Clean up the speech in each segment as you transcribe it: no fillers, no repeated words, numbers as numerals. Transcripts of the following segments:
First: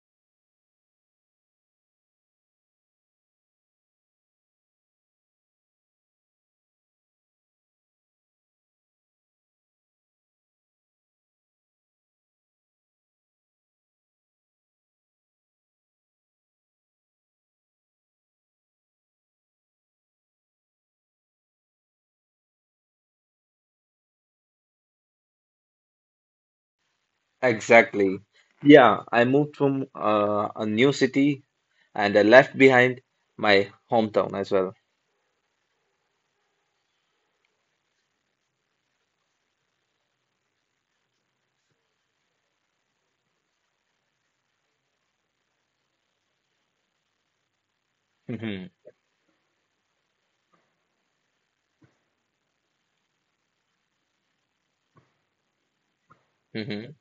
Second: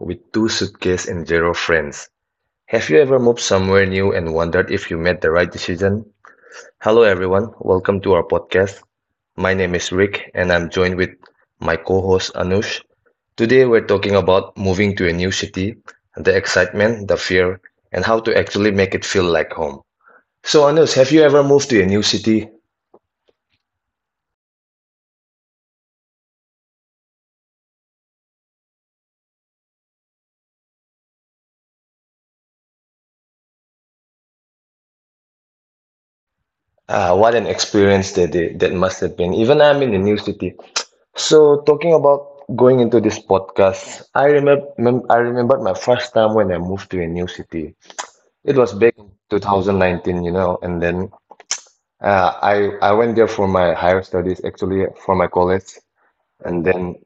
with two suitcases and zero friends. Have you ever moved somewhere new and wondered if you made the right decision? Hello, everyone. Welcome to our podcast. My name is Rick, and I'm joined with my co host Anush. Today, we're talking about moving to a new city, the excitement, the fear, and how to actually make it feel like home. So, Anush, have you ever moved to a new city? Exactly. Yeah, I moved from a new city, and I left behind my hometown as well. Ah, what an experience that that must have been. Even I'm in a new city. So talking about going into this podcast, I remember my first time when I moved to a new city. It Hmm. was back in 2019, and then I went there for my higher studies, actually for my college, and then Hmm.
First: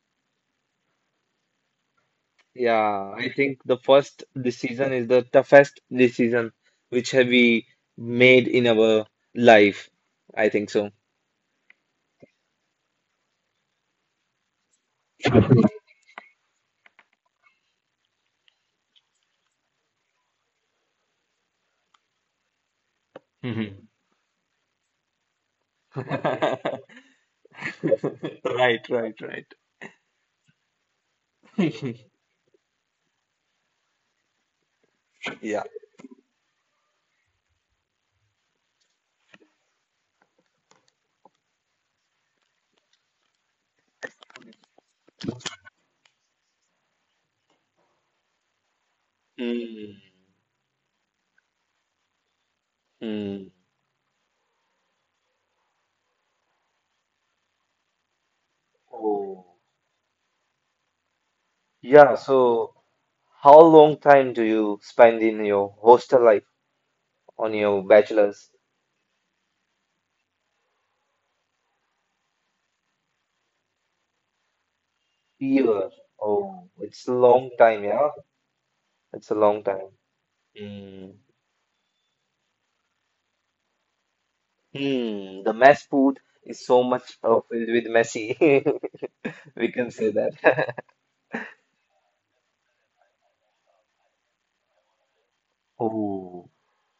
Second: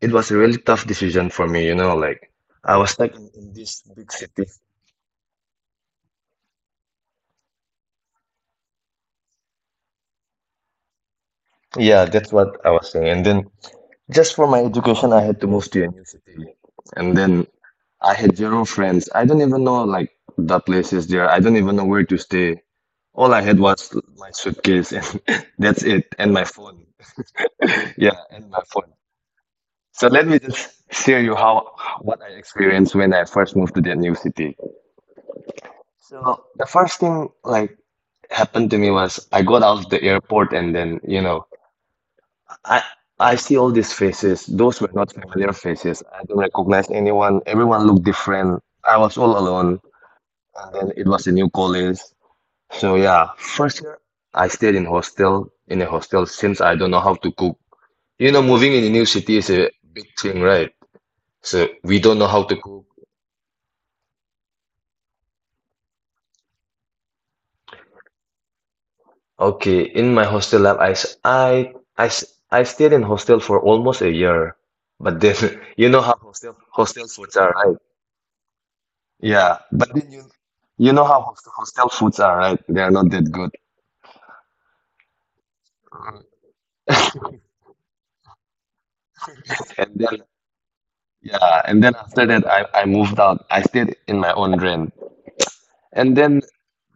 it was a really tough decision for me, you know, like I was stuck Yeah, in, I in think the this big first city. decision is the toughest decision which have we made in our life. I think so. Yeah, that's what I was saying. And then just for my education, I had to move to a new city. And then I had zero friends. I don't even know like the places there. I don't even know where to stay. All I had was Mhm. my suitcase and that's it, and my phone. Yeah, and my Right, phone. right, right. So let me just share you how what I experienced when I first moved to that new city. Yeah. So the first thing like happened to me was I got out of the airport and then, you know, I I see all these faces. Those were not familiar faces. I don't recognize anyone. Everyone looked different. I was all Mm. alone. And then it was a new college. So Mm. yeah, first year I stayed in hostel in a hostel since I don't know how to cook. You know, moving in a new Oh. city is a big thing, right? So Yeah, we don't know how so to cook. how long time do you spend in your hostel life? On your bachelor's Okay, in my hostel life, I stayed in hostel for almost a year, but then year. you know how Oh, hostel it's a hostel long foods are, time, right? yeah. It's a long Yeah, time. but then you Hmm. know how hostel foods are, right? They are not that good. Hmm. The mess food is so much filled with messy. We can And say then that. yeah, and then after that, I moved out. I stayed in my own rent, and then Oh.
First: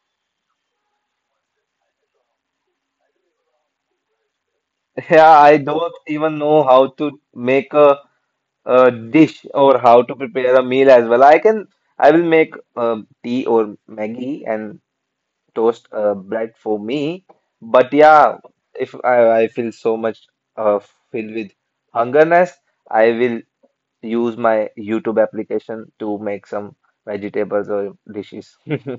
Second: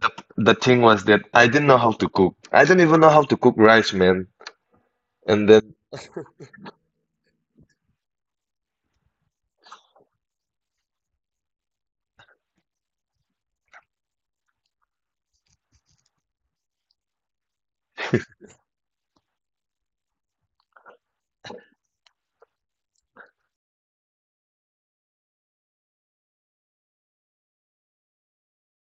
The the thing was that I didn't know how to cook. I don't even know how to cook rice, man. Yeah, And I then don't even know how to make a dish, or how to prepare a meal as well. I can, I will make tea or Maggie and toast bread for me. But yeah, if I feel so much uh, filled with hungerness, I will use my YouTube application to make some vegetables or dishes.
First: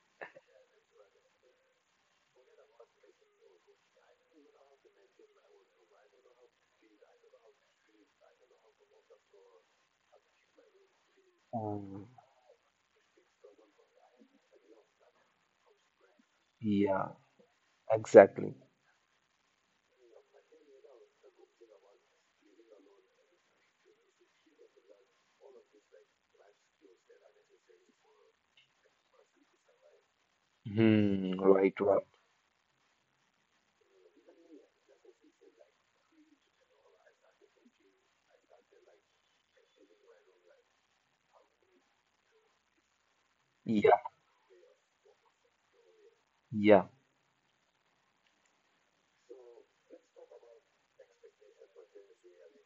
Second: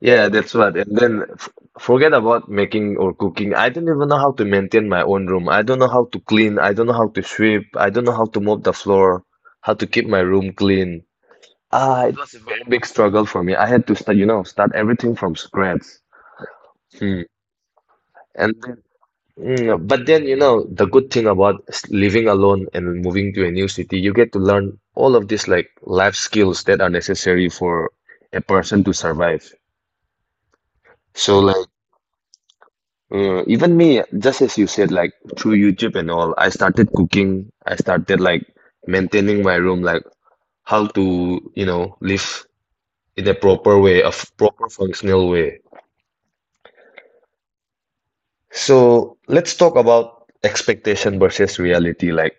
yeah, that's what. And then f Forget about making or cooking. I don't even know how to maintain my own room. I don't know how to clean. I don't know how to sweep. I don't know how to mop the floor. How to keep my room clean. Ah, Um, it was a very big struggle for me. I had to start, you know, start everything from scratch. yeah, Hmm. And exactly. then but then, you know, the good thing about living alone and moving to a new city, you get to learn all of these like life skills that are necessary for a person to survive. Hmm, So right, like right. Even me, just as you said, like through YouTube and all, I started cooking. I started like maintaining my room, like how to, you know, live in a Yeah, proper way, a proper functional way. yeah. So let's talk about expectation versus reality. Like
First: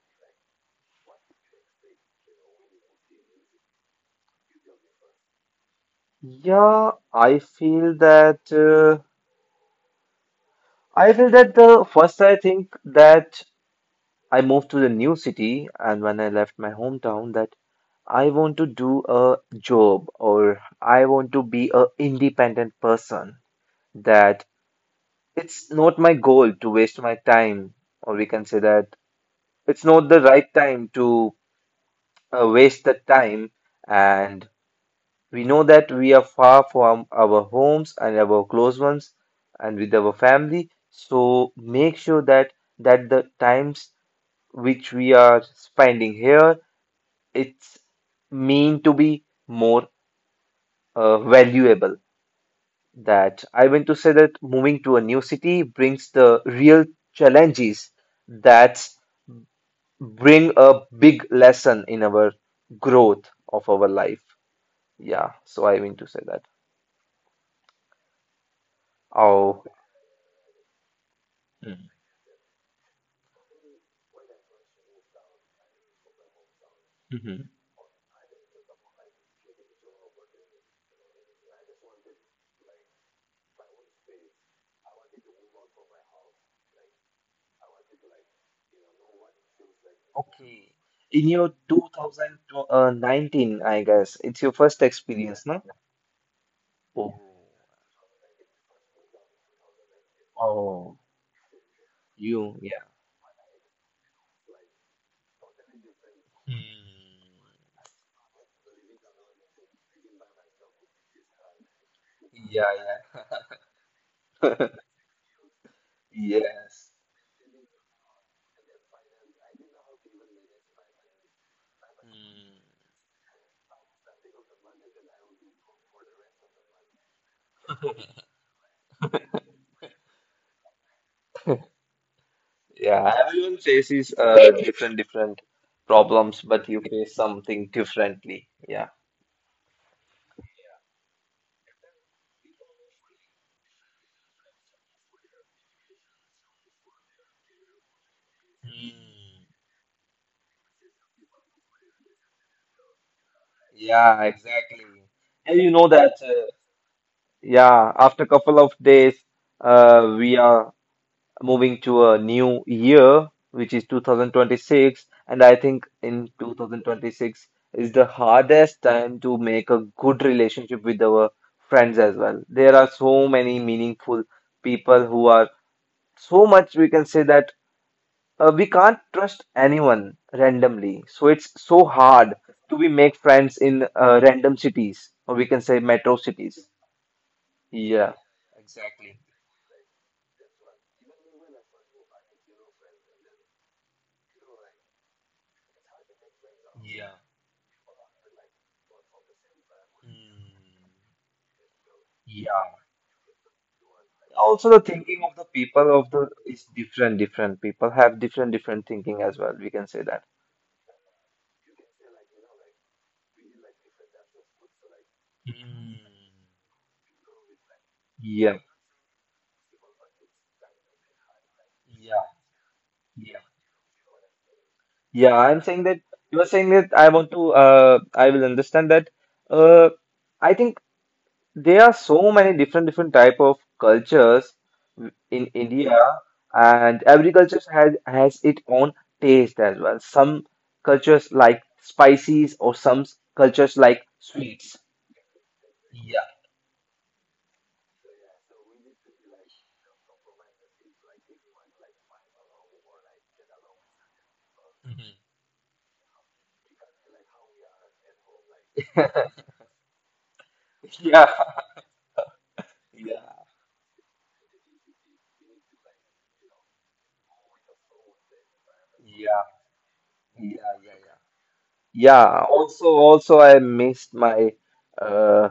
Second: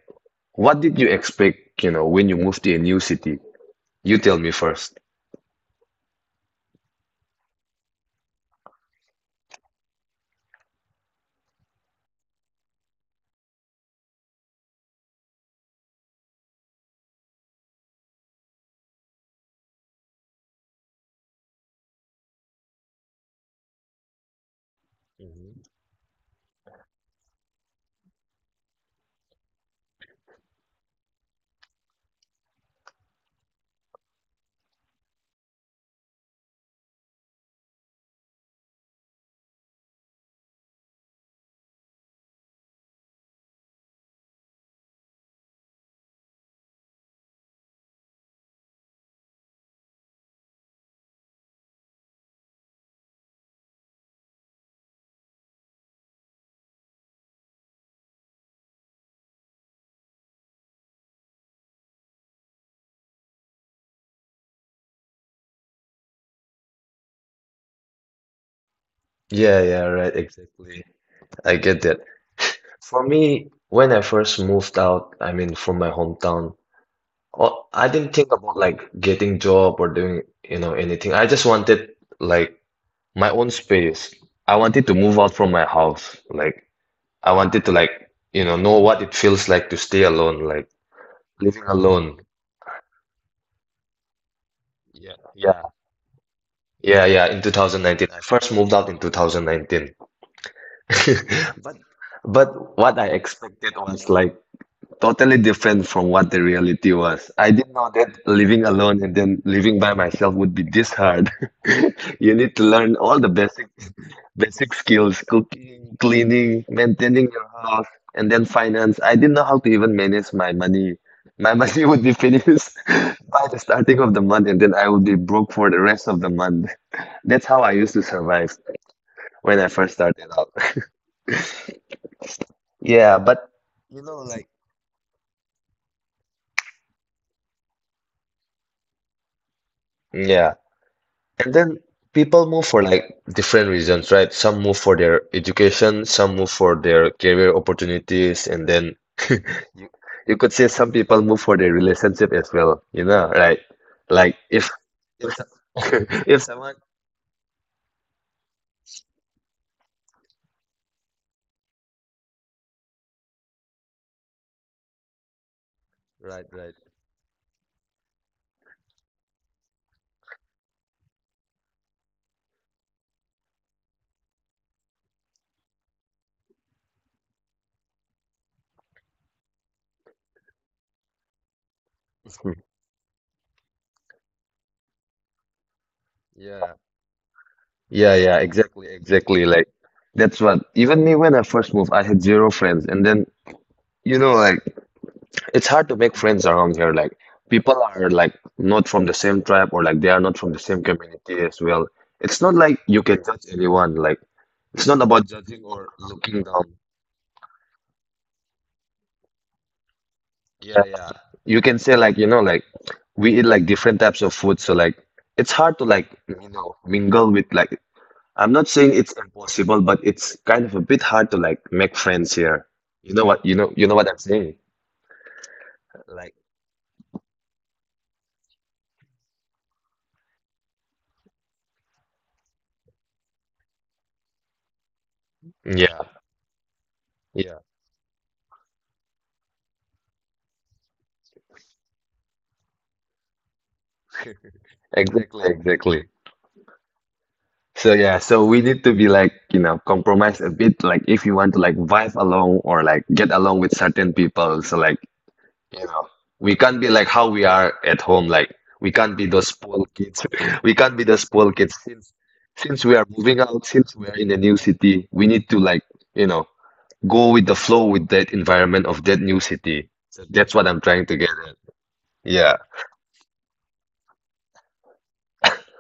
what did you expect, you know, when you moved to a new city? You tell me first. Yeah, I feel that the first I think that I moved to the new city, and when I left my hometown, that I want to do a job, or I want to be a independent person. That Mhm. it's not my goal to waste my time, or we can say that it's not the right time to waste the time. And we know that we are far from our homes and our close ones, and with our family. So make sure that the times which we are spending here, it's mean to be more valuable. That I want to say that moving to a new city brings the real challenges that bring a big lesson in our growth of our life. Yeah, so I want to say that. Yeah, Oh, yeah, right, exactly. I get that. For me, when I first moved out, I mean, from my hometown, mm-hmm. oh, I didn't think about like getting job or doing, you know, anything. I just wanted like my own space. I wanted to move out from my house. Like I wanted to like, you know what it feels like to stay alone, like Okay. In your living alone. 2019, I guess it's your first Yeah, experience, yeah, no? yeah, yeah. Oh, In 2019, I first moved out in 2019. oh, But you, but yeah, what I expected was like totally different from what the reality was. I didn't know that living alone and then living by myself would be this hard. You need to learn all yeah, the basic skills, cooking, yeah, cleaning, yes. maintaining your house, and then finance. I didn't know how to even manage my money. My money would be finished by the starting of the month, and then I would be broke for the rest of the month. That's how I used to survive when I first started out. Yeah, Yeah, but everyone you know, faces like different different problems, but you face something differently. Yeah. yeah. And then people move for like different reasons, right? Some move for their education, some move for their career opportunities, and then you, Mm. you could say some people move for their relationship as well, you know, right? Like Yeah, exactly. if so- And you know that, if someone yeah, after couple of days, we are moving to a new year, which is 2026. And I think right, in right. 2026 is the hardest time to make a good relationship with our friends as well. There are so many meaningful people who are so much, we can say that we can't trust anyone randomly, so it's so hard to we make friends in random cities, or we can say metro Yeah. cities. Yeah, yeah, Yeah. exactly, exactly. Like that's what even me when I first moved, I had zero friends and then you know like it's hard to make friends around here. Like people are like not from the same tribe or like they are not from the same community as well. It's not like Yeah. you can judge anyone. Like it's Also, not the about thinking of judging the or people of looking the down. is different different people have different different thinking as well, we can say that. Yeah, yeah. You can say like, you know, like we eat like different types of food, so like it's hard to like, you know, mingle with like I'm not Yeah, saying it's impossible, but it's kind of a bit hard to like make friends here. You know what I'm saying? yeah, I'm saying that Like, you are saying that I want to I will understand that uh I think there are so many different different type of cultures in yeah, India, and yeah, every culture has its own taste as well. Some cultures like spices, or some cultures like sweets. exactly, exactly. So yeah, so we need to be like, you know, compromise a bit, like if you want to like vibe along or like get along with certain people. So like, you know, we can't be like how we are at home. Like we can't be those spoiled kids. We can't be the spoiled Yeah, kids since we are moving out, yeah, since we are in a new city, we need to like, you know, go with the flow with that environment of that new city. So that's what I'm yeah, trying to yeah, get yeah. at. Yeah. Yeah, also, I missed my uh,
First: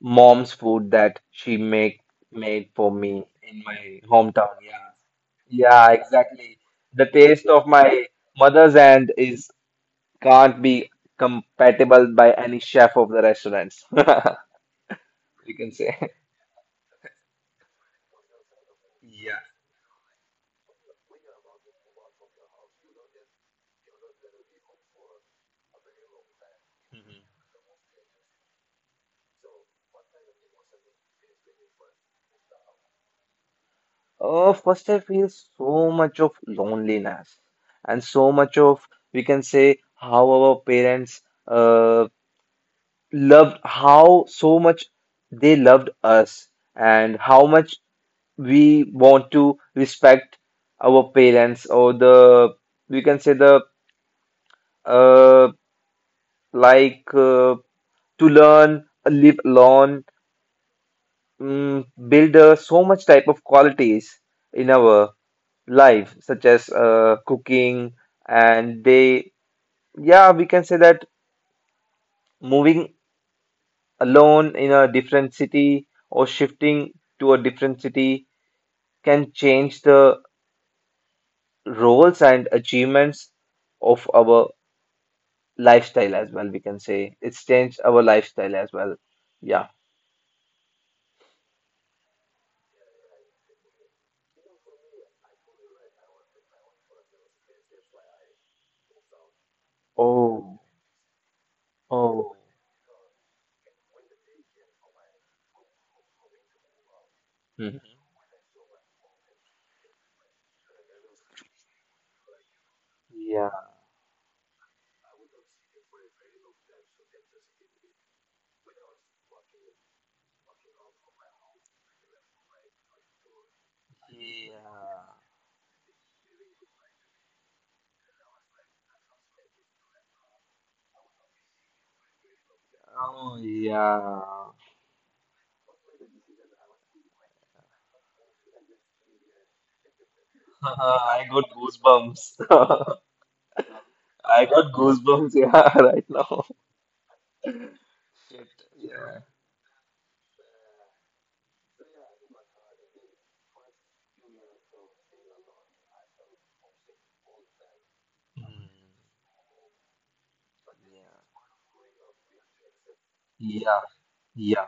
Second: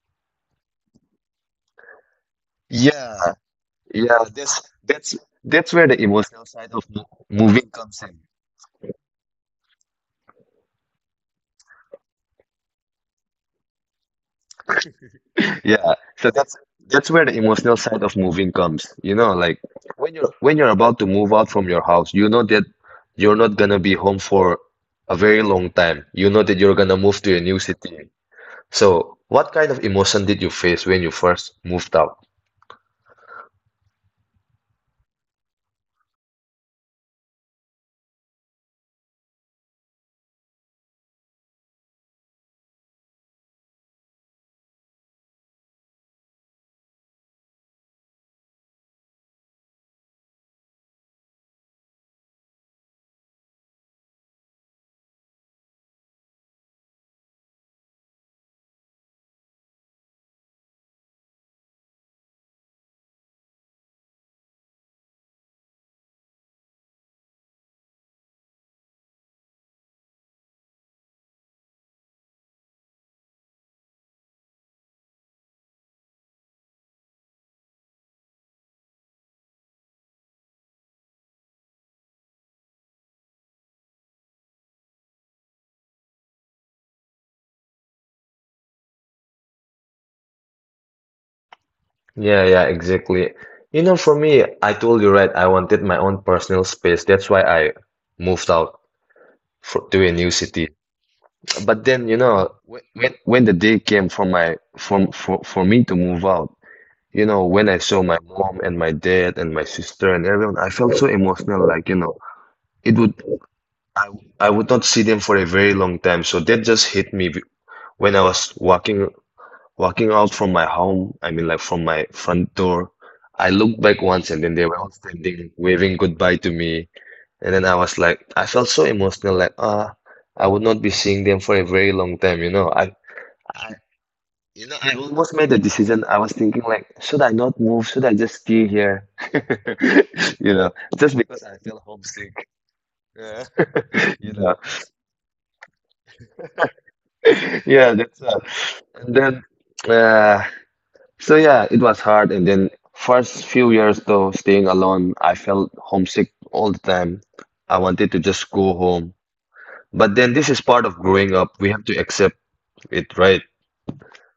mom's food that she make made for Yeah. me in my Yeah. hometown. Yeah, That's yeah, where the emotional exactly. side of The taste of moving my comes in. mother's hand is can't be compatible by any chef of the restaurants. You can say. Yeah, so that's where the emotional side of moving comes. You know, like when you're about to move out from your house, you know that you're not gonna be home for a very long time. You know that you're gonna move to a new city. So, what kind of emotion did you face when you first moved out? Oh, first I feel so much of loneliness, and so much of we can say how our parents uh, loved, how so much they loved us, and how much we want to respect our parents, or the we can say the uh, like uh, to learn live alone, build so much type of qualities in our life, such as cooking, and they, yeah, we can say that moving alone in a different city, or shifting to a different city, can change the roles and achievements of our lifestyle as well. We can say it's changed our lifestyle as well. Yeah. Yeah, yeah, exactly. You know, for me, I told you right, I wanted my own personal space. That's why I moved out for, to a Oh, new city. But oh, then, you know, when when the day came for my for me to move out, you know, mhm. when I saw my mom and my dad and my sister and everyone, I felt so emotional. Like, you know, it would, Yeah, I, I would not see them for a very long time. So that just hit me when I was walking out from my home. I mean, like from my front door. I looked back once and then they were all standing, waving goodbye to me. And then I was like, I felt so emotional. Like, ah, I would not be seeing them for a very long time. You know, I almost made the decision. I was thinking like, should I not move? Should I just stay here? You know, just because I feel homesick. You I know, got goosebumps, yeah, right now. yeah, that's and then uh, so yeah, it was hard. And then first few years though, staying alone, I felt homesick all the time. I wanted to just go home. But then this is part of growing up. We have to accept it, right? Yeah,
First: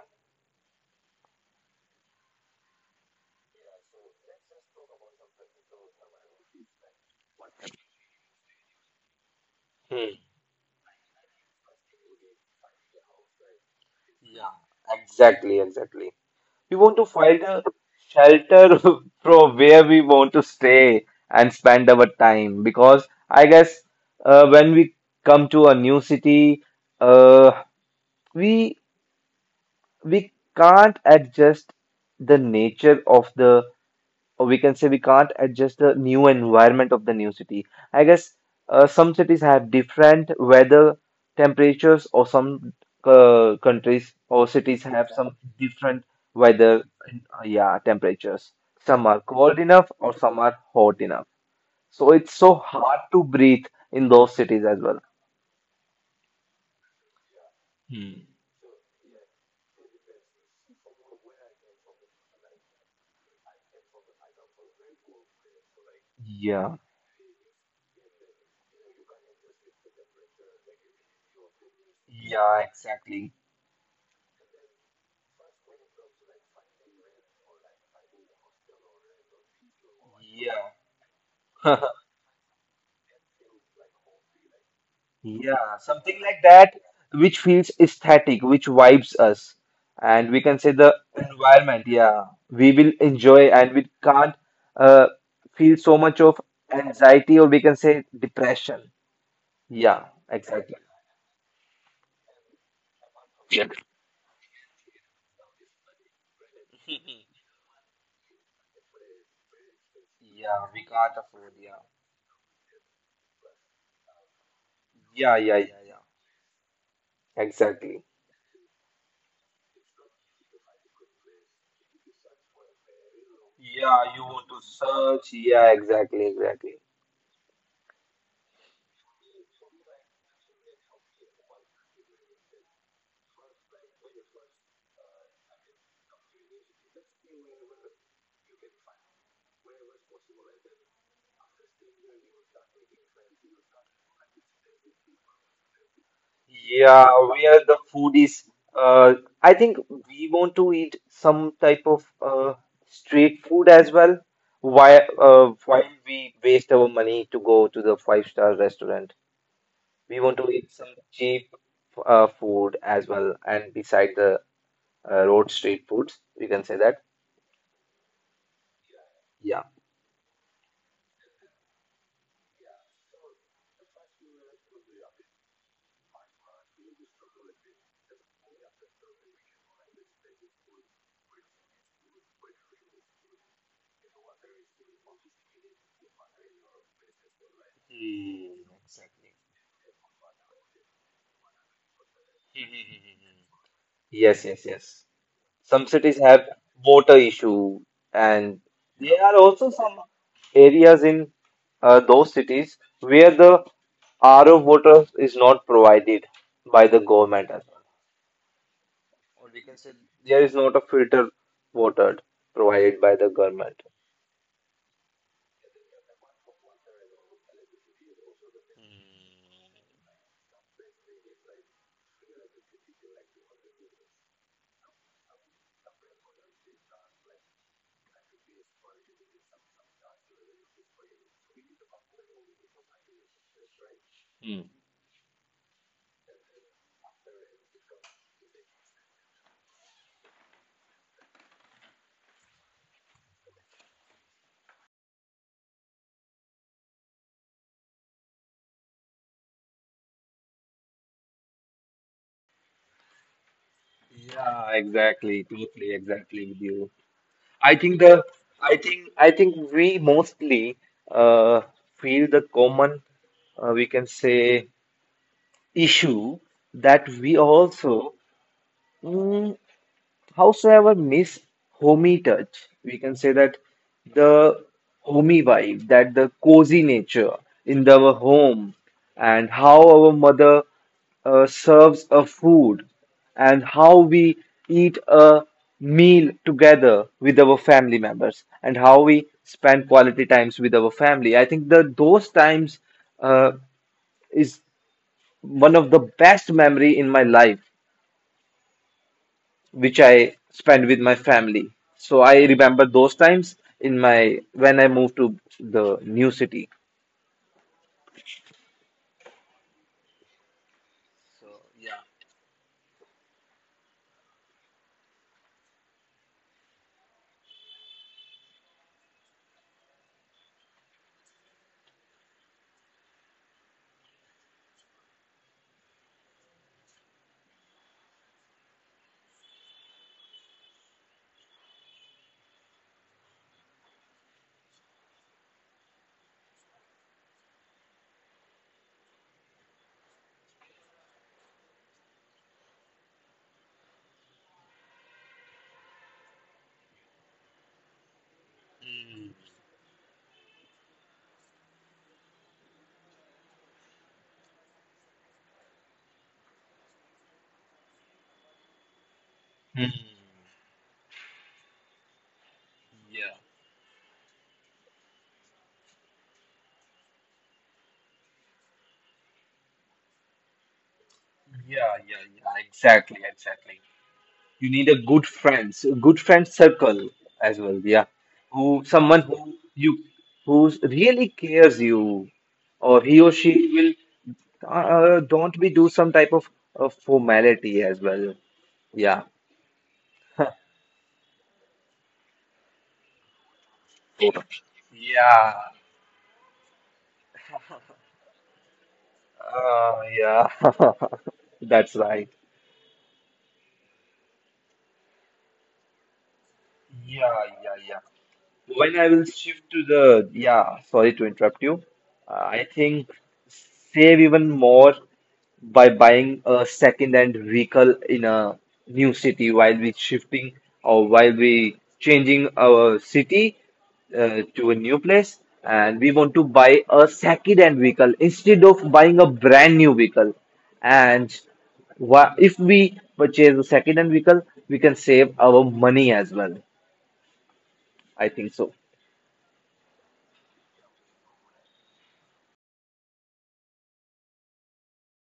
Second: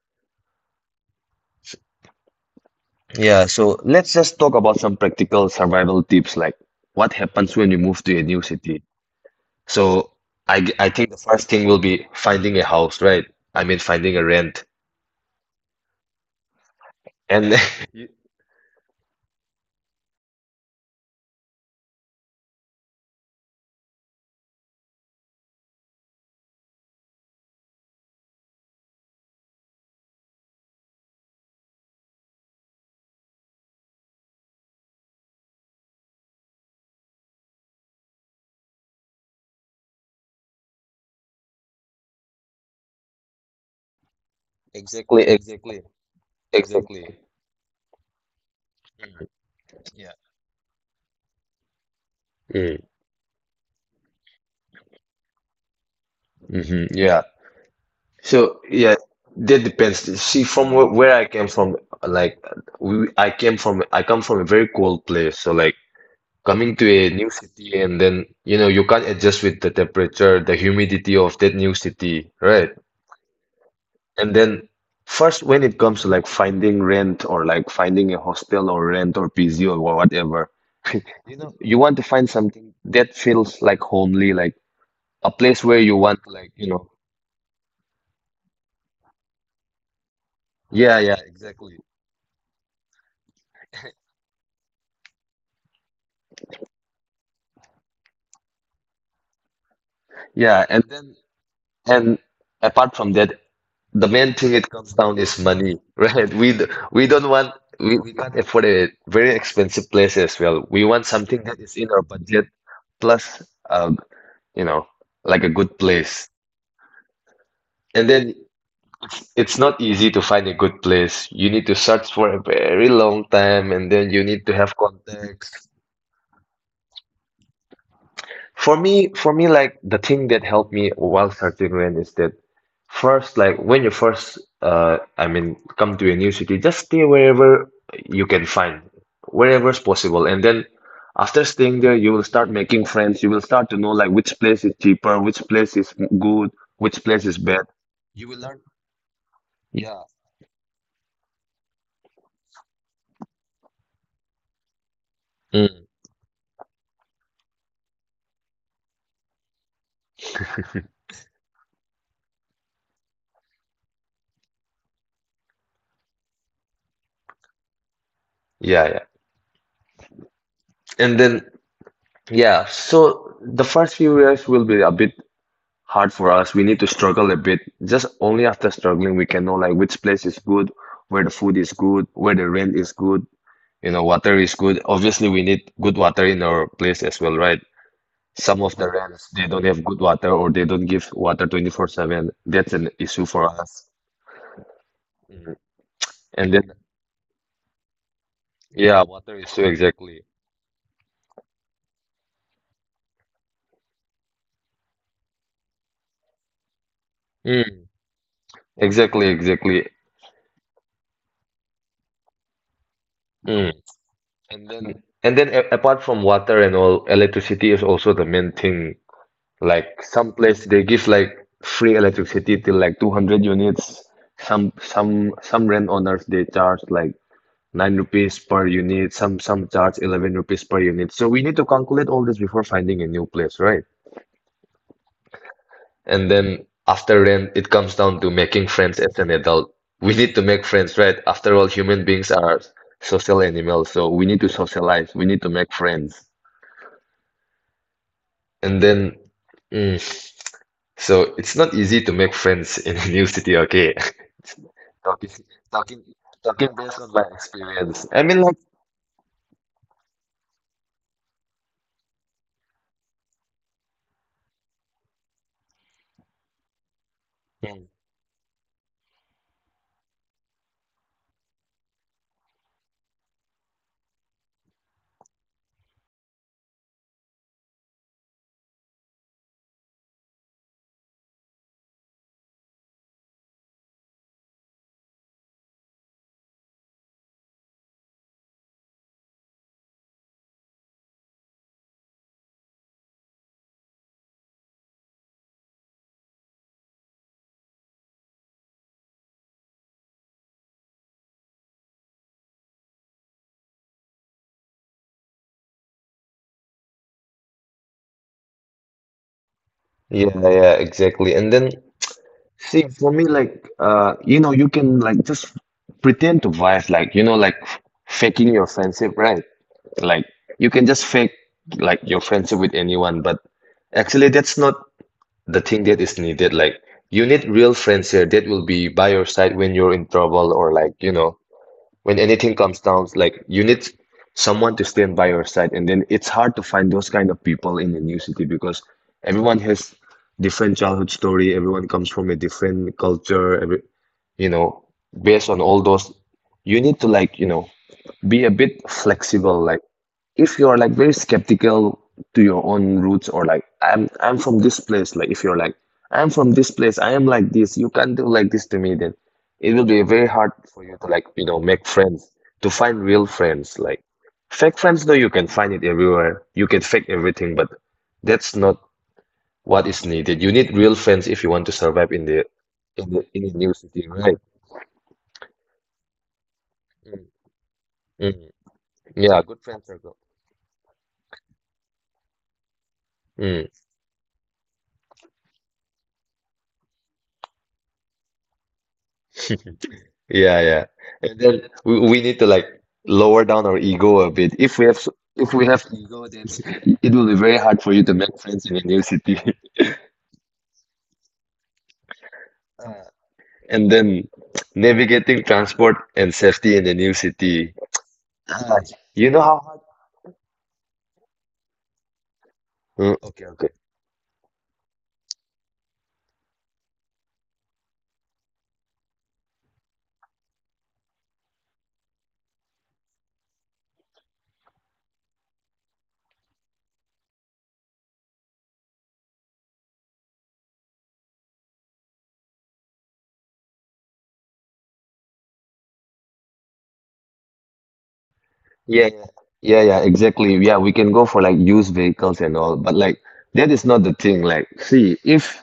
Yeah, so let's just talk about some practical survival tips like what happens when you move to a new city. So I think the first thing will be finding a house, right? I mean, finding a rent. exactly, exactly. We want to find And a you, shelter from where we want to stay and spend our time, because I guess when we come to a new city, uh, we we can't adjust the nature of the or we can say we can't adjust the new environment of the new city. I guess some cities have different weather temperatures, or some countries or cities have exactly, some exactly, different weather, exactly. Yeah, temperatures. Some are cold enough, or some are hot enough. So it's so Mm, hard to breathe in those cities as well. hmm yeah. So yeah, that depends. See, where I came from, like we, I came from, I come from a very cold place. So like coming Yeah. to a new city and then, you know, you can't adjust with the temperature, the humidity of that new city, right? And then first, when it comes to like finding rent or like finding a hostel or rent or PZ or whatever, you want to find something that feels like homely, like a place where you Yeah, want. something like that, which feels aesthetic, which vibes us. And we can say the Yeah, yeah, exactly. environment, yeah, we will enjoy, and we can't uh, feel so much of anxiety, or we can say depression. Yeah, Yeah, exactly. and then and apart from that, the main thing it comes down is money, right? We d- we don't want we can't afford a very expensive place as well. We want something that is in our budget plus, um, you know, Yeah, like a yeah, good yeah, yeah, place. exactly. And then It's not easy to find a good place. You need to search for a very long time and then you need to To have search, context. yeah, exactly, exactly. For me, like the thing that helped me while searching rent is that first, like when you first, I mean, come to a new city, just stay wherever you can find, wherever is possible. And then after staying there, you will start making friends. You will start to know like which place is cheaper, which place is good, which Yeah, place is we bad. are the foodies. Uh, I think Yeah. we want to eat some type of street food as well. Why? Mm, While we waste our money to go to the five-star restaurant. We want to eat some cheap food as well, and beside the road street foods, we can say that. yeah, yeah. Yeah. And then yeah, so the first few years will be a bit hard for us. We need to struggle a bit. Just only after struggling we can know like which place is good, where the food is good, where the rent is good, you know, water is good. Obviously, we need good water in our place as well, right? Some of the rents they don't have good water or they don't give water 24/7. That's an issue for us. Yes, yes, yes. Some cities And then have water issue, and yeah, water there issue are also exactly. some areas in those cities where the RO water is not provided by the government as Mm, well. exactly, exactly. There is not a filter water provided by the Mm. government. Apart from water and all, electricity is also the main thing. Like some place they give like free electricity till like 200 units. Some rent owners they charge like 9 rupees per unit. Some charge 11 rupees per unit. So we need to calculate all this before finding a new place, right? Hmm. And then after rent, it comes down to making friends as an adult. We need to make friends, right? After all, human beings are social animals, so we need to socialize. We need to make friends. And then, mm, so it's not easy to make friends in a new city, okay? Yeah, exactly, totally, exactly with Talking you. based on my I think experience. I the mean, like, I think we mostly uh, feel the common we can say issue that we also Mm, howsoever miss homey touch, we can say that the homey vibe, that the cozy nature in our home, and how our mother serves a food, and how we eat a meal together with our family members, and how we spend quality times with our family. I think that those times uh, is one of the best memory in my life, which I spend with my family. So I remember those times in my when I moved to the new city. yeah, exactly. And see, for me, you can like just pretend to vibe, like, you know, like faking your friendship, right? Like, you can just fake like your friendship with anyone, but actually, that's not the thing that is needed. Like, you need real friends here that will be by your side when you're in trouble or like, you know, when anything comes down, like you need someone to stand by your side, and then it's hard to find those kind of people in a new city because everyone has different childhood story, everyone comes from a different culture, every you know, based on all those, you need to like, you know, be a bit flexible, like if you're like very skeptical to your own roots or like I'm from this place, like if you're like I'm from this place, I am like this, you can't do like this to me, then it will be Hmm. very hard for you to like, you know, make friends, to find real friends. Like fake friends though you can find it everywhere. You can fake everything, but that's not what is needed. You need real friends if you want to survive Yeah, in the yeah, yeah. in the in Exactly, the new city, exactly. right? You need a good friends, a good friend circle as well. Yeah, Mm, who yeah. someone who really cares you, or he or Mm. she will don't be do some type of formality as well. Yeah, Yeah, yeah. And then we need to like lower down our ego a bit. If we have ego, then it will be very hard for you to make friends in a new city. that's right. And then navigating transport and safety in a new city. When You I know will how hard? shift to the, yeah, sorry to interrupt you. Uh, I Mm, think okay. save even more by buying a second-hand vehicle in a new city while we shifting, or while we changing our city to a new place, and we want to buy a second-hand vehicle instead of buying a brand new vehicle. And if we purchase a second-hand vehicle, we can save our money as well. I think so. Yeah, yeah, yeah, exactly. Yeah, we can go for like used vehicles and all, but like that is not the thing. Like, see, if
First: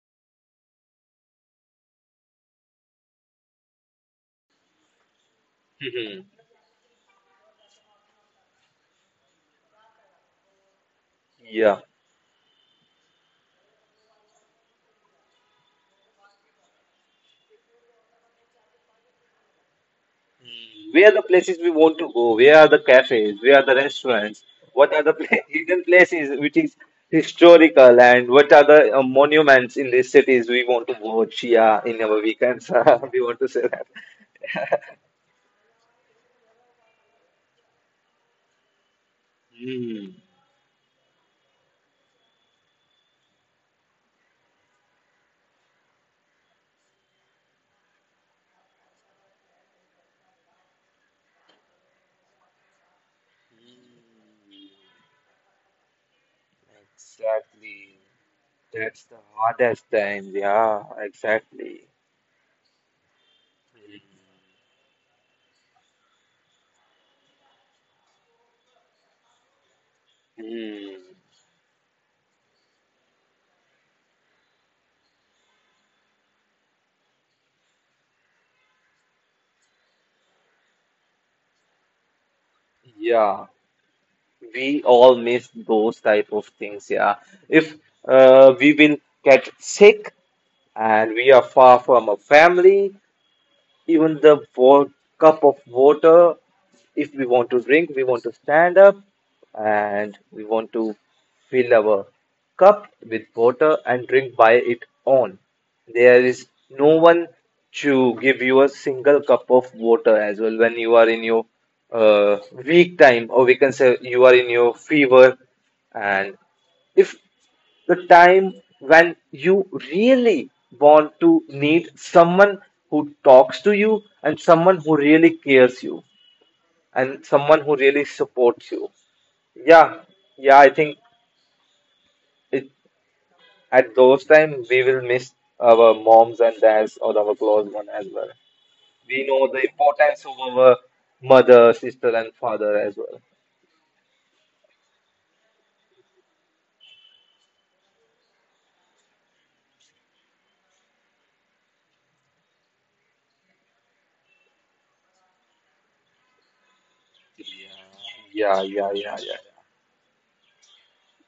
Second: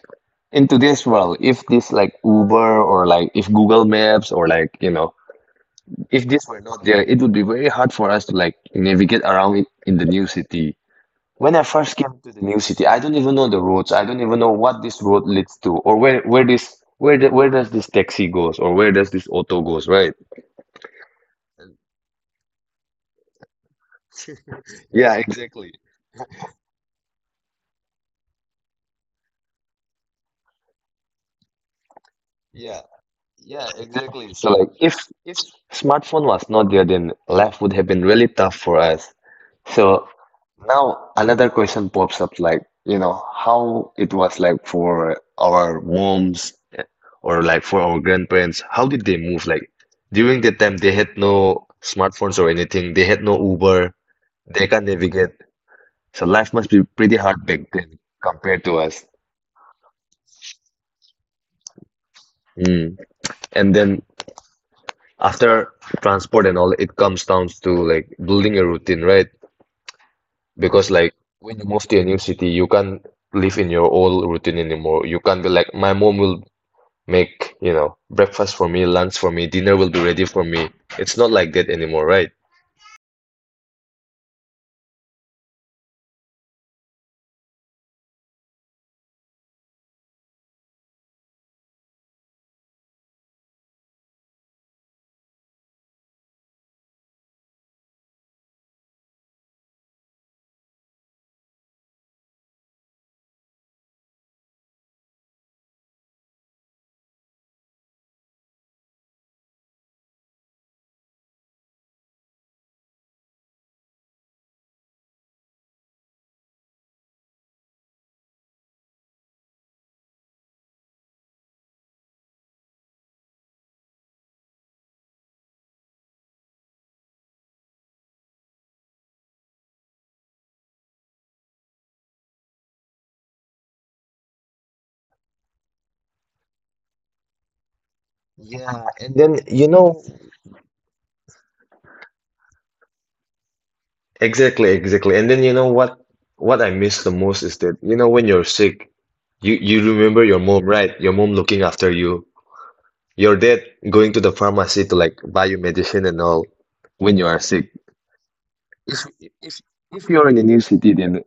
in today's world, if this like Uber or like if Google Maps or like, you know, if this were not there, it would be very hard for us to like navigate around it in the new city. When I Yeah. first came to the new city, I don't even know the roads. I don't even know what this road leads to, or where does this taxi goes, or where does this auto goes, right? Where are the places we want to go? Where are the cafes? Where are the restaurants? What are Yeah, the exactly. hidden places which is historical, and what are the monuments in these cities we want to watch? Yeah, in our weekends, we want to say Yeah, that. exactly. So like if smartphone was not there, then life would have been really tough for us. So Hmm, now another question pops up, like, you know, how it was like for our moms or like for our grandparents, how did they move? Like during that time, they had no smartphones or anything. They had no Uber. They can't navigate. So life must be pretty hard back then compared to us. that's the hardest time. Yeah, exactly. Mm. And then after transport and all, it comes down to like building a routine, right? Because like when you move to a new city, you can't live in your old routine anymore. You can't be like, my mom will make, you know, breakfast for me, lunch for me, dinner will be ready for me. It's not like that anymore, right? We all miss those type of things. Yeah, if we will get sick, and we are far from our family, even the cup of water, if we want to drink, we want to stand up, and we want to fill our cup with water and drink by it, on there is no one to give you a single cup of water as well when you are in your uh, weak time, or we can say you are in your fever, and if the time when you really want to need someone who talks to you, and someone who really cares you, and someone who really supports you. Yeah, yeah, I think it, at those times, we will miss our moms and dads, or our close one as well. Yeah, and We then know the you know importance of our mother, sister, and father as well. exactly, exactly. And then you know what I miss the most is that you know when you're sick, you remember your mom, right? Your mom looking after you. Your dad going to the pharmacy to like buy you medicine and all when you are sick. Yeah, yeah, If yeah, yeah, if if you're in a new city, then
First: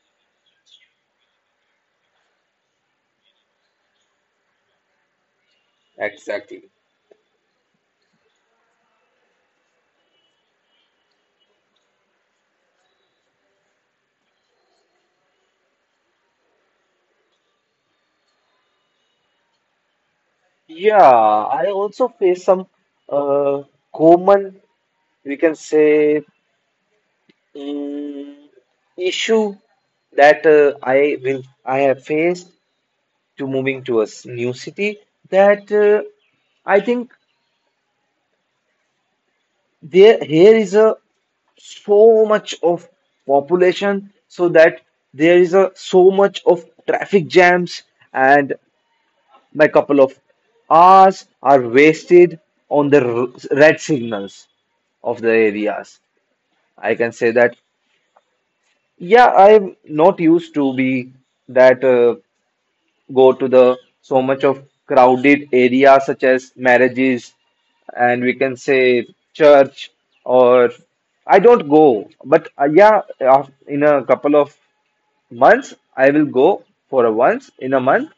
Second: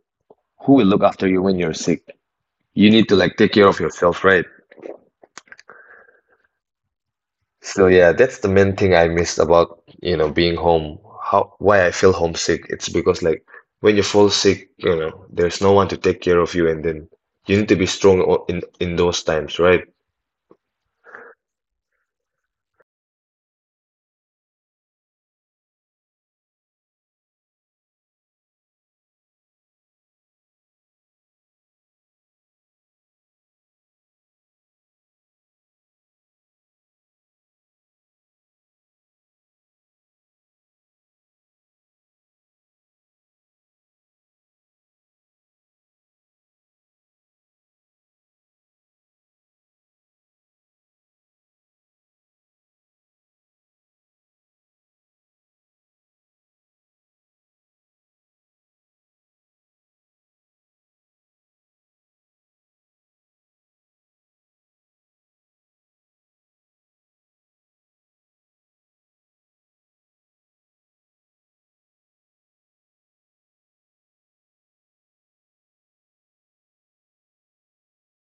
who will look after you when you're sick? You need to like take care of yourself, right? exactly. So yeah, that's the main thing I miss about, you know, being home. How, why I feel homesick, it's because like when you fall sick, you know, there's no one to take care of you and then you need to be strong in those times, right? Yeah, I also face some uh, common, we can say, mm, issue that I have faced to moving to a new city, that I think there here is a so much of population, so that there is a so much of traffic jams, and my couple of hours are wasted on the red signals of the areas. I can say that. Yeah, I'm not used to be that go to the so much of crowded areas, such as marriages, and we can say church, or I don't go. But yeah, in a couple of months, I will go for a once in a month,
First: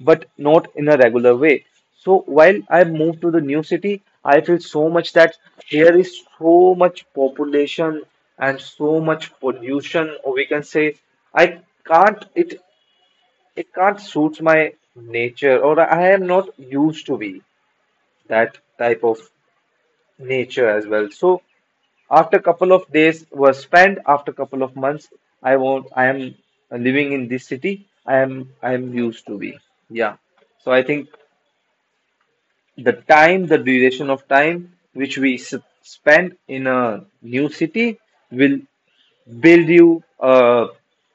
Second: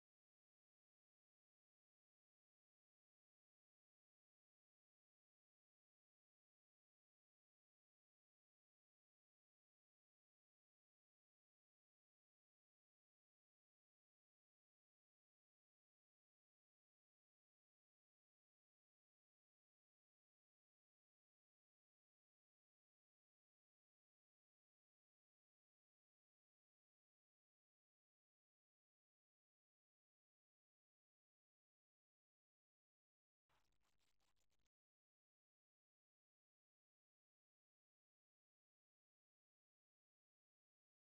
but not in a regular way. So while I move to the new city, I feel so much that here is so much population and so much pollution, or we can say I can't it it can't suit my nature, or I am not used to be that type of nature as well. So after couple of days were spent, after couple of months, I won't. I am living in this city. I am used to be. Yeah. So I think the time, the duration of time which we spend in a new city will build you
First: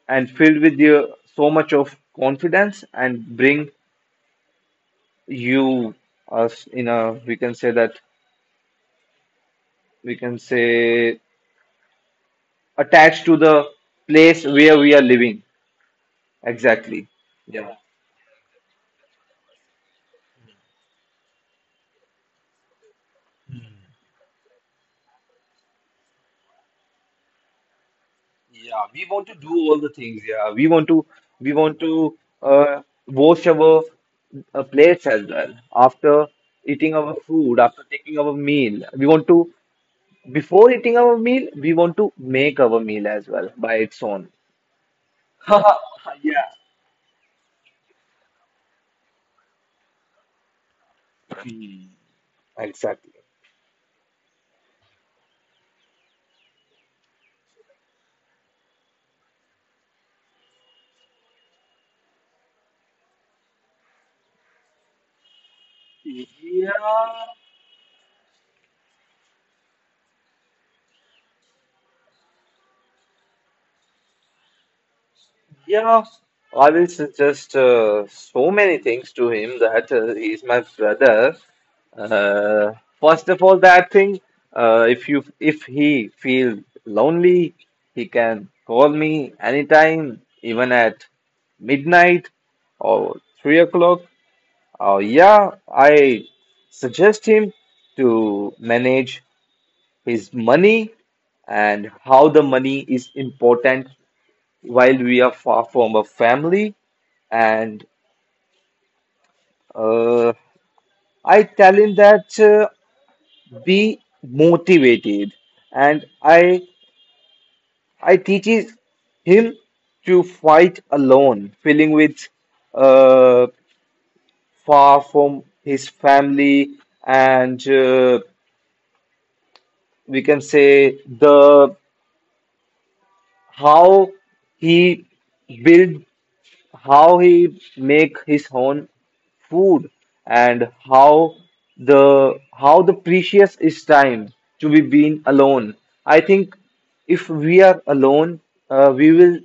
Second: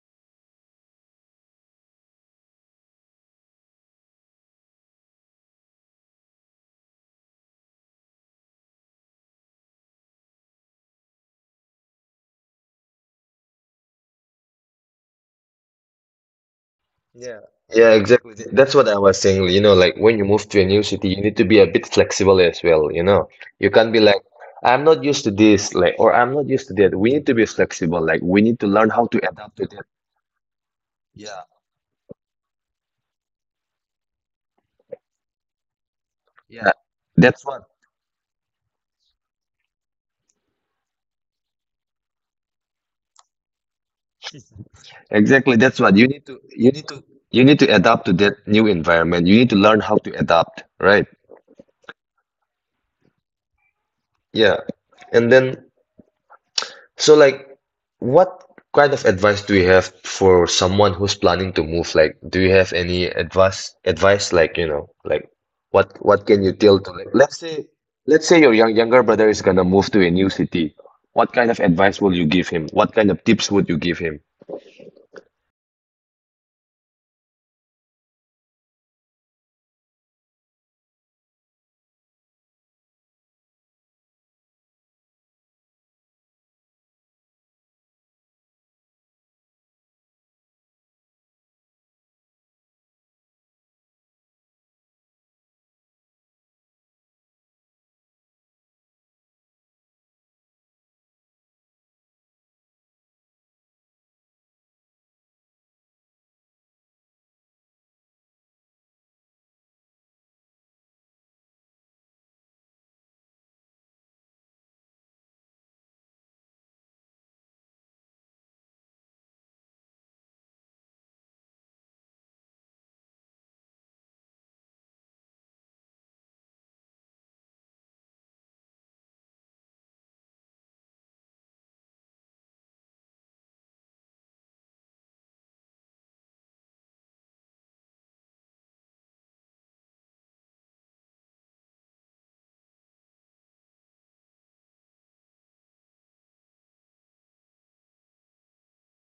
and filled with you so much of confidence, and bring you us in a we can say attached to the place where we are living, exactly. Yeah, exactly. Th- That's what I was saying, you know, like when you move to a new city, you need to be a bit flexible as well, you know. You can't be like, I'm not used to this, like, or I'm not used to that. We need to be flexible, like we need to Yeah, learn we how to want to do adapt to all that. the things. Yeah, we want to wash our plates as well after Yeah, eating our that's food, what after taking our meal. We want to Before eating our meal, we want to make our meal as well by its own. exactly. That's what you need to Yeah. you need to you need to adapt to that new environment. You need to learn how to adapt, right? Hmm, exactly. Yeah. And then so like what kind of advice do you have for someone who's planning to move? Like do you have any advice like, you know, like what can you Yeah, tell to like let's say your younger brother is gonna move to a new city. What kind of advice will you give him? What kind of tips would you give him? yeah, I will suggest so many things to him, that he's my brother. Uh, First of all, that thing, if he feel lonely, he can call me anytime, even at midnight or 3 o'clock. Yeah, I suggest him to manage his money, and how the money is important while we are far from a family. And uh, I tell him that be motivated. And I teaches him to fight alone, feeling with uh, far from his family, and we can say the how he build how he make his own food, and how the precious is time to be being alone. I think if we are alone, we will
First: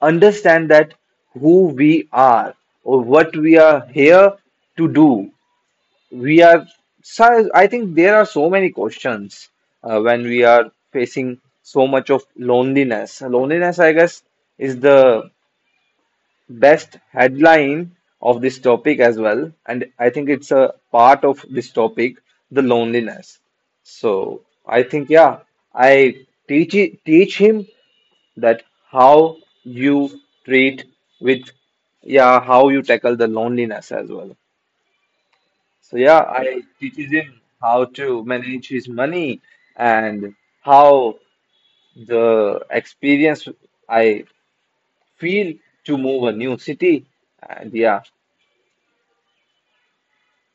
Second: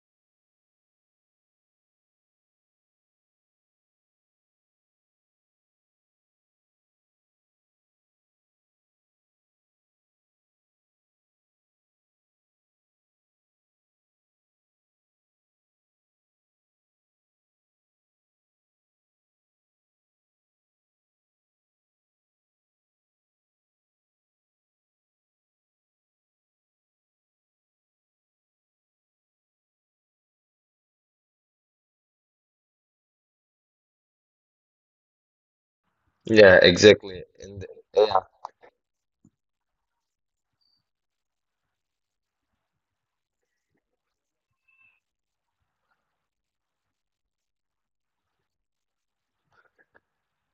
understand that who we are, or what we are here to do. We are So I think there are so many questions, when we are facing so much of loneliness. Loneliness, I guess, is the best headline of this topic as well, and I think it's a part of this topic, the loneliness. So I think, yeah, I teach him that how you treat with yeah, how you tackle the loneliness as well. So yeah, Yeah, I teaches exactly. him And how to manage his money, and how the experience I feel to move a new city, and yeah.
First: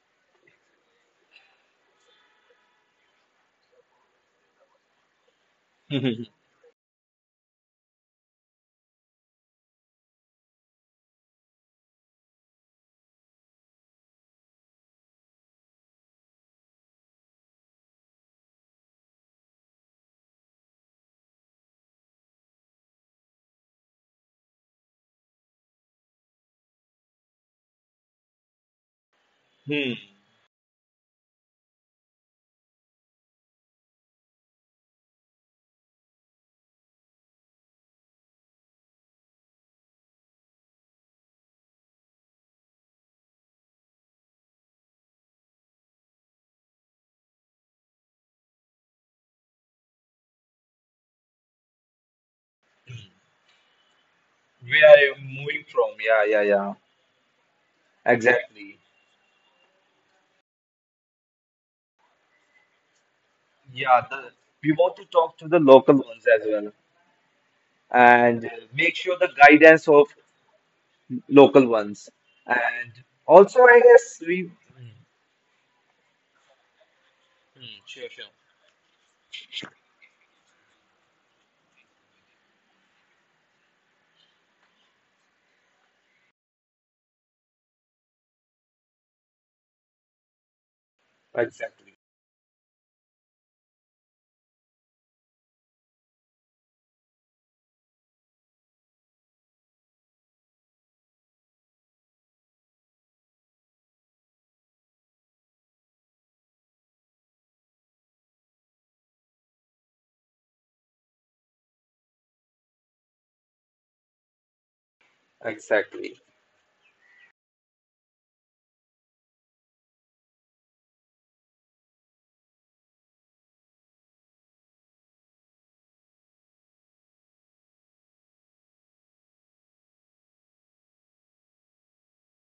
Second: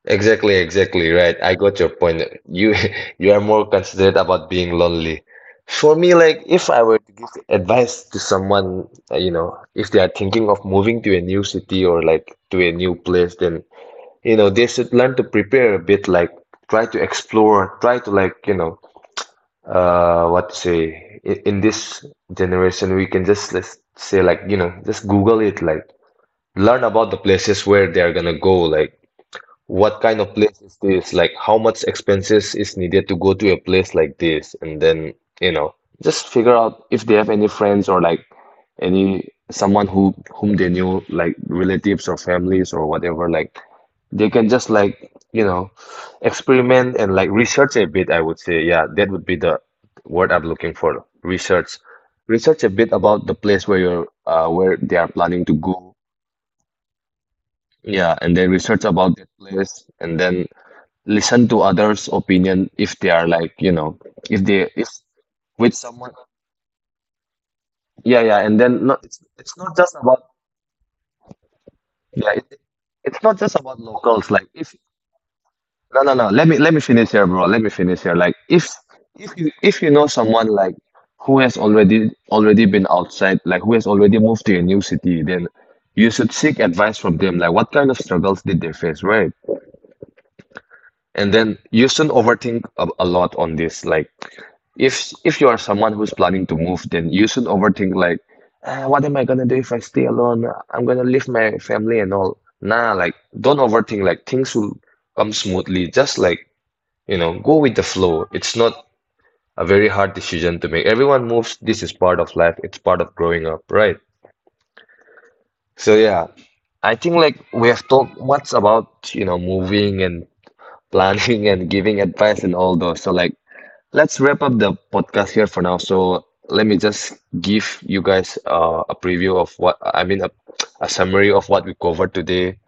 exactly, exactly right. I got your point. You you are more considerate about being lonely. For me, like if I were to give advice to someone, you know, if they are thinking of moving to a new city or like to a new place, then you know they should learn to prepare a bit, like try to explore, try to like you know, what to say. In this generation, we can just let's say like you know, just Google it, like learn about the places where they are gonna go, like what kind of place is this? Like, how much expenses is needed to go to a place like this? And then, you know, just figure out if they have any friends or like any someone who whom they knew, like relatives or families or whatever. Like, they can just like, you know, experiment and like research a bit, I would say. Yeah, that would be the word I'm looking for. Research. Research a bit about the place where they are planning to go. Yeah, and then research Exactly. about that place and then listen to others' opinion if they are like, you know, if they if We want to talk to with the someone. local ones as well, Yeah, yeah, and and then not make it's sure the it's not just guidance about of local yeah, ones. it, And it's not just about also, I locals. guess Like if we. no no no, let me finish here, bro. Let me finish here. Like if you know someone like who has already been outside, like who has already moved to a new city, then you should seek advice from them. Like what kind of struggles did they face, right? And then you shouldn't Exactly. overthink a lot on this. Like, if you are someone who's planning to move, then you shouldn't overthink like, "Ah, what am I gonna do if I stay alone? I'm gonna leave my family and all." Nah, like, don't overthink. Like, things will come smoothly. Just like, you know, go with the flow. It's not a very hard decision to make. Everyone moves. This is part of life. It's part of growing up, right? So yeah, Exactly. I think like we have talked much about, you know, moving and planning and giving advice and all those. So like let's wrap up the podcast here for now. So let me just give you guys a preview of what I mean a summary of what we covered today.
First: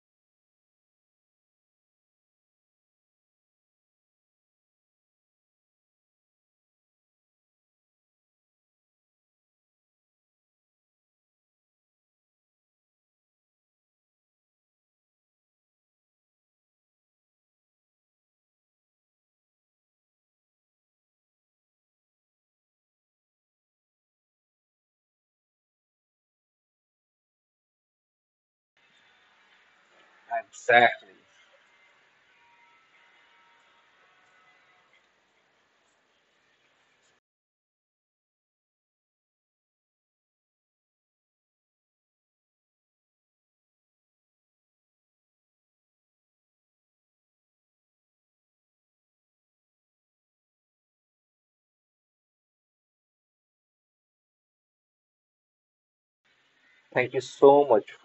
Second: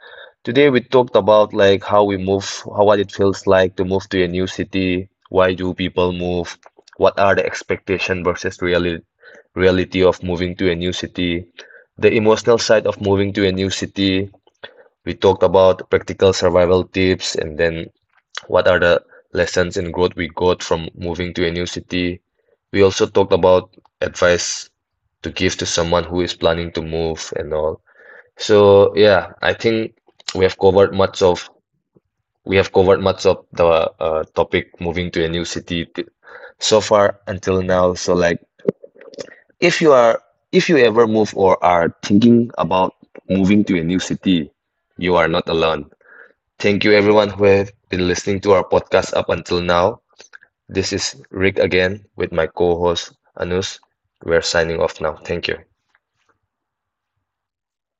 Today we talked about like how we move, how what it feels like to move to a new city, why do people move, what are the expectation versus reality of moving to a new city, the emotional side of moving to a new city. We talked about practical survival tips and then what are the lessons in growth we got from moving to a new city? We also talked about advice to give to someone who is planning to move and all. So yeah, I think we have covered much Exactly. of we have covered much of the topic moving to a new city t- so far until now. So like if you are if you ever move or are thinking about moving to a new city, you are not alone. Thank you everyone who have been listening to our podcast up until now. This is Rick again with my co-host Anus. We're signing off now. Thank you. Thank you so much